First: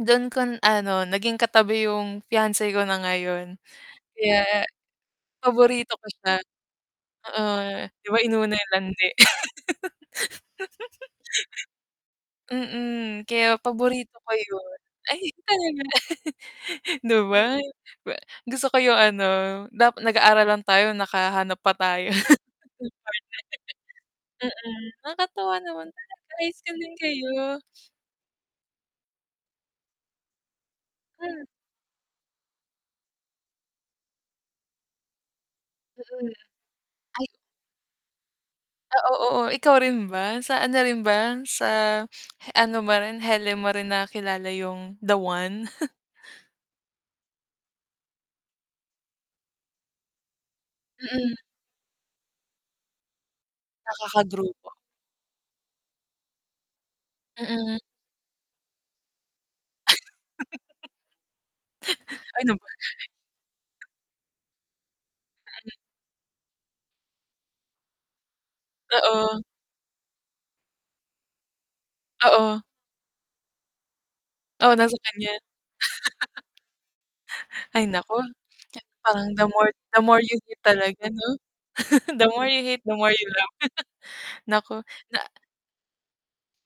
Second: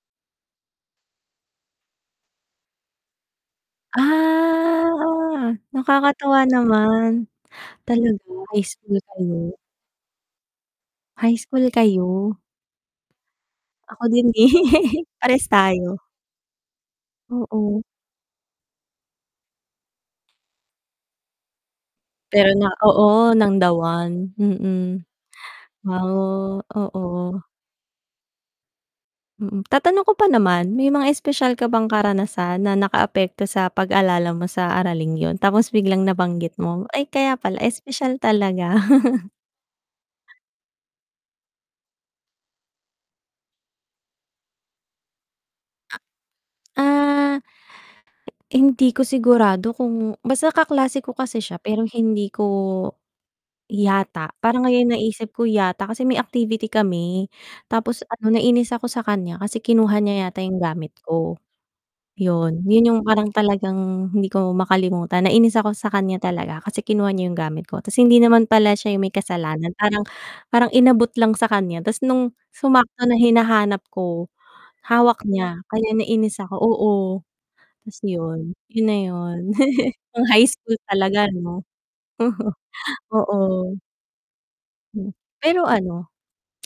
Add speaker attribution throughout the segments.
Speaker 1: Dun ko ano naging katabi yung fiance ko na ngayon, kaya
Speaker 2: Ah,
Speaker 1: paborito ko siya.
Speaker 2: nakakatuwa naman.
Speaker 1: Oo, 'di ba
Speaker 2: Talaga
Speaker 1: inuna
Speaker 2: high
Speaker 1: yung
Speaker 2: school
Speaker 1: landi.
Speaker 2: kayo? High school kayo.
Speaker 1: Mm, kaya
Speaker 2: Ako
Speaker 1: paborito
Speaker 2: din
Speaker 1: ko
Speaker 2: gan
Speaker 1: yun
Speaker 2: eh,
Speaker 1: ay
Speaker 2: parehas
Speaker 1: talaga?
Speaker 2: tayo.
Speaker 1: 'Di ba,
Speaker 2: Oo.
Speaker 1: ba gusto ko yung ano, dap nag-aaral lang tayo nakahanap pa tayo ng partner.
Speaker 2: Pero na oo ng the one,
Speaker 1: Mm,
Speaker 2: mm.
Speaker 1: nakakatuwa naman [unintelligible] high
Speaker 2: Oh,
Speaker 1: school din
Speaker 2: oo.
Speaker 1: kayo.
Speaker 2: Mm, tatanong ko pa naman may mga
Speaker 1: Mm.
Speaker 2: espesyal ka bang karanasan na nakaapekto sa pag-alala mo sa araling yun. Tapos biglang
Speaker 1: Mm,
Speaker 2: nabanggit mo, ay
Speaker 1: ay.
Speaker 2: kaya pala espesyal talaga.
Speaker 1: Ah, oo ikaw rin ba? Sa ano rin ba, sa he ano mo rin hele mo rin na kilala 'yong "The one"?
Speaker 2: Ah. Hindi ko sigurado kung basta kaklase ko
Speaker 1: Mm.
Speaker 2: kasi siya pero hindi ko yata, parang
Speaker 1: Nakaka-grupo.
Speaker 2: ngayon naisip ko yata, kasi may activity kami,
Speaker 1: Mm.
Speaker 2: tapos ano nainis ako sa kanya kasi kinuha niya yata yung gamit ko.
Speaker 1: Ano
Speaker 2: Yun,
Speaker 1: ba
Speaker 2: yun yung parang talagang hindi ko makalimutan. Nainis
Speaker 1: Mm.
Speaker 2: ako sa kanya talaga kasi kinuha niya yung gamit ko, tapos hindi naman pala siya yung may
Speaker 1: Oo.
Speaker 2: kasalanan. Parang parang inabot lang sa kanya tapos nung
Speaker 1: Oo.
Speaker 2: sumakto na hinahanap ko
Speaker 1: Oh, nasa
Speaker 2: hawak
Speaker 1: kaniya.
Speaker 2: niya, kaya nais ako oo,
Speaker 1: Ay
Speaker 2: tas
Speaker 1: naku,
Speaker 2: yun, yun na.
Speaker 1: parang the more the more
Speaker 2: Yung
Speaker 1: you
Speaker 2: high
Speaker 1: hate
Speaker 2: school
Speaker 1: talaga 'no?
Speaker 2: talaga 'no?
Speaker 1: The more you hate, the more you love.
Speaker 2: Oo.
Speaker 1: Naku,
Speaker 2: Hmm.
Speaker 1: na
Speaker 2: Pero ano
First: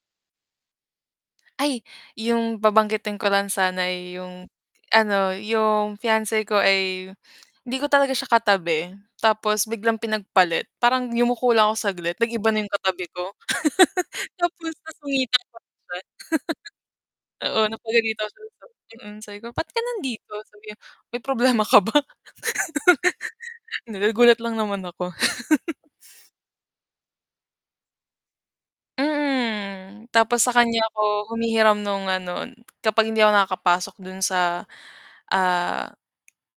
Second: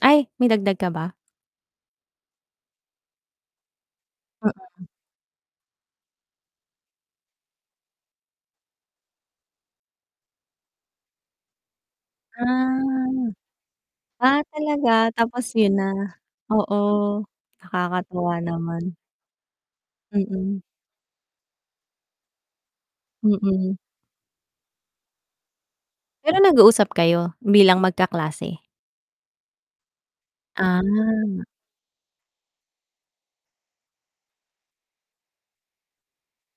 Speaker 2: ay may dagdag ka ba?
Speaker 1: Ay, yung babanggitin ko lang sana yung
Speaker 2: Mm.
Speaker 1: ano, yung fiance ko ay hindi ko talaga siya katabi tapos biglang pinagpalit parang yumuko lang ako saglit nag-iba na yung katabi
Speaker 2: Ah.
Speaker 1: ko.
Speaker 2: Ah,
Speaker 1: Tapos
Speaker 2: talaga
Speaker 1: nasungitan
Speaker 2: tapos
Speaker 1: ko pa
Speaker 2: yun na?
Speaker 1: siya.
Speaker 2: Oo,
Speaker 1: Oo napagalitan
Speaker 2: Nakakatuwa naman.
Speaker 1: [unintelligible] sabi ko, "Ba't ka nandito?"
Speaker 2: Mm.
Speaker 1: sabi niya. "May problema ka ba?"
Speaker 2: Mm.
Speaker 1: Nagulat lang naman ako.
Speaker 2: Pero nag-uusap kayo bilang magkaklase?
Speaker 1: Mm, tapos sa kanya ako
Speaker 2: Ah.
Speaker 1: humihiram nung ano, kapag hindi ako nakakapasok dun sa, ah,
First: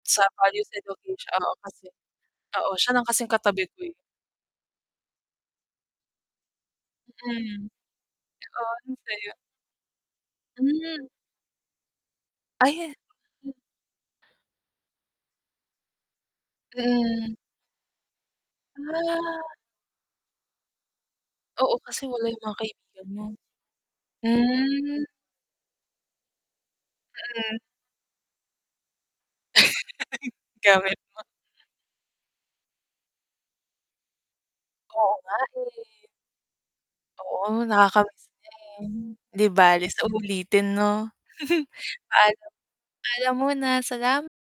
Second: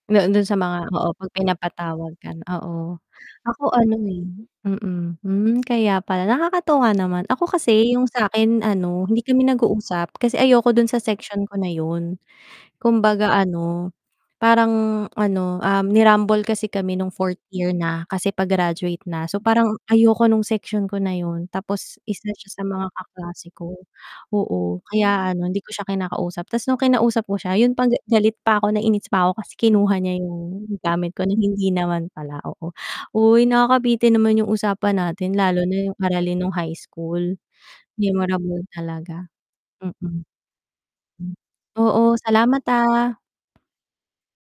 Speaker 1: sa
Speaker 2: Noon dun sa
Speaker 1: Values
Speaker 2: mga oo 'pag
Speaker 1: Education oo kasi
Speaker 2: pinapatawag ka
Speaker 1: oo siya
Speaker 2: oo.
Speaker 1: lang kasing
Speaker 2: Ako
Speaker 1: katabi ko eh.
Speaker 2: ano eh mm, hmm, kaya pala nakakatuwa naman ako
Speaker 1: Mm,
Speaker 2: kasi yung sakin
Speaker 1: oo
Speaker 2: ano hindi
Speaker 1: ansaya.
Speaker 2: kami nag-uusap kasi ayoko dun sa
Speaker 1: Hmm.
Speaker 2: section ko na yun.
Speaker 1: Ayan.
Speaker 2: Kumbaga ano parang ano, ah, ni-rumble kasi kami nung
Speaker 1: Mm.
Speaker 2: 4th year na kasi pa-graduate na, so
Speaker 1: Ah.
Speaker 2: parang ayoko ng section ko na yun,
Speaker 1: Oo,
Speaker 2: tapos
Speaker 1: kasi wala
Speaker 2: isa
Speaker 1: yung
Speaker 2: siya
Speaker 1: mga
Speaker 2: sa mga
Speaker 1: kaibigan mo.
Speaker 2: kaklase ko. Oo,
Speaker 1: Hmm.
Speaker 2: kaya ano hindi ko siya kinakausap, tas nung kinausap ko
Speaker 1: Mm.
Speaker 2: siya yun pang ga galit pa ko, nainis pa ko, kasi kinuha niya yung
Speaker 1: Gamit
Speaker 2: gamit
Speaker 1: mo.
Speaker 2: ko na hindi naman pala, oo. Uy, nakakabitin naman yung usapan
Speaker 1: Oo
Speaker 2: natin
Speaker 1: nga,
Speaker 2: lalo
Speaker 1: eh.
Speaker 2: na yung aralin nung high school,
Speaker 1: Oo, nakaka-miss
Speaker 2: memorable
Speaker 1: din.
Speaker 2: talaga.
Speaker 1: 'Di bale sa
Speaker 2: Mm.
Speaker 1: ulitin 'no.
Speaker 2: Oo,
Speaker 1: Paalam.
Speaker 2: salamat, ah.
Speaker 1: Paalam muna, salama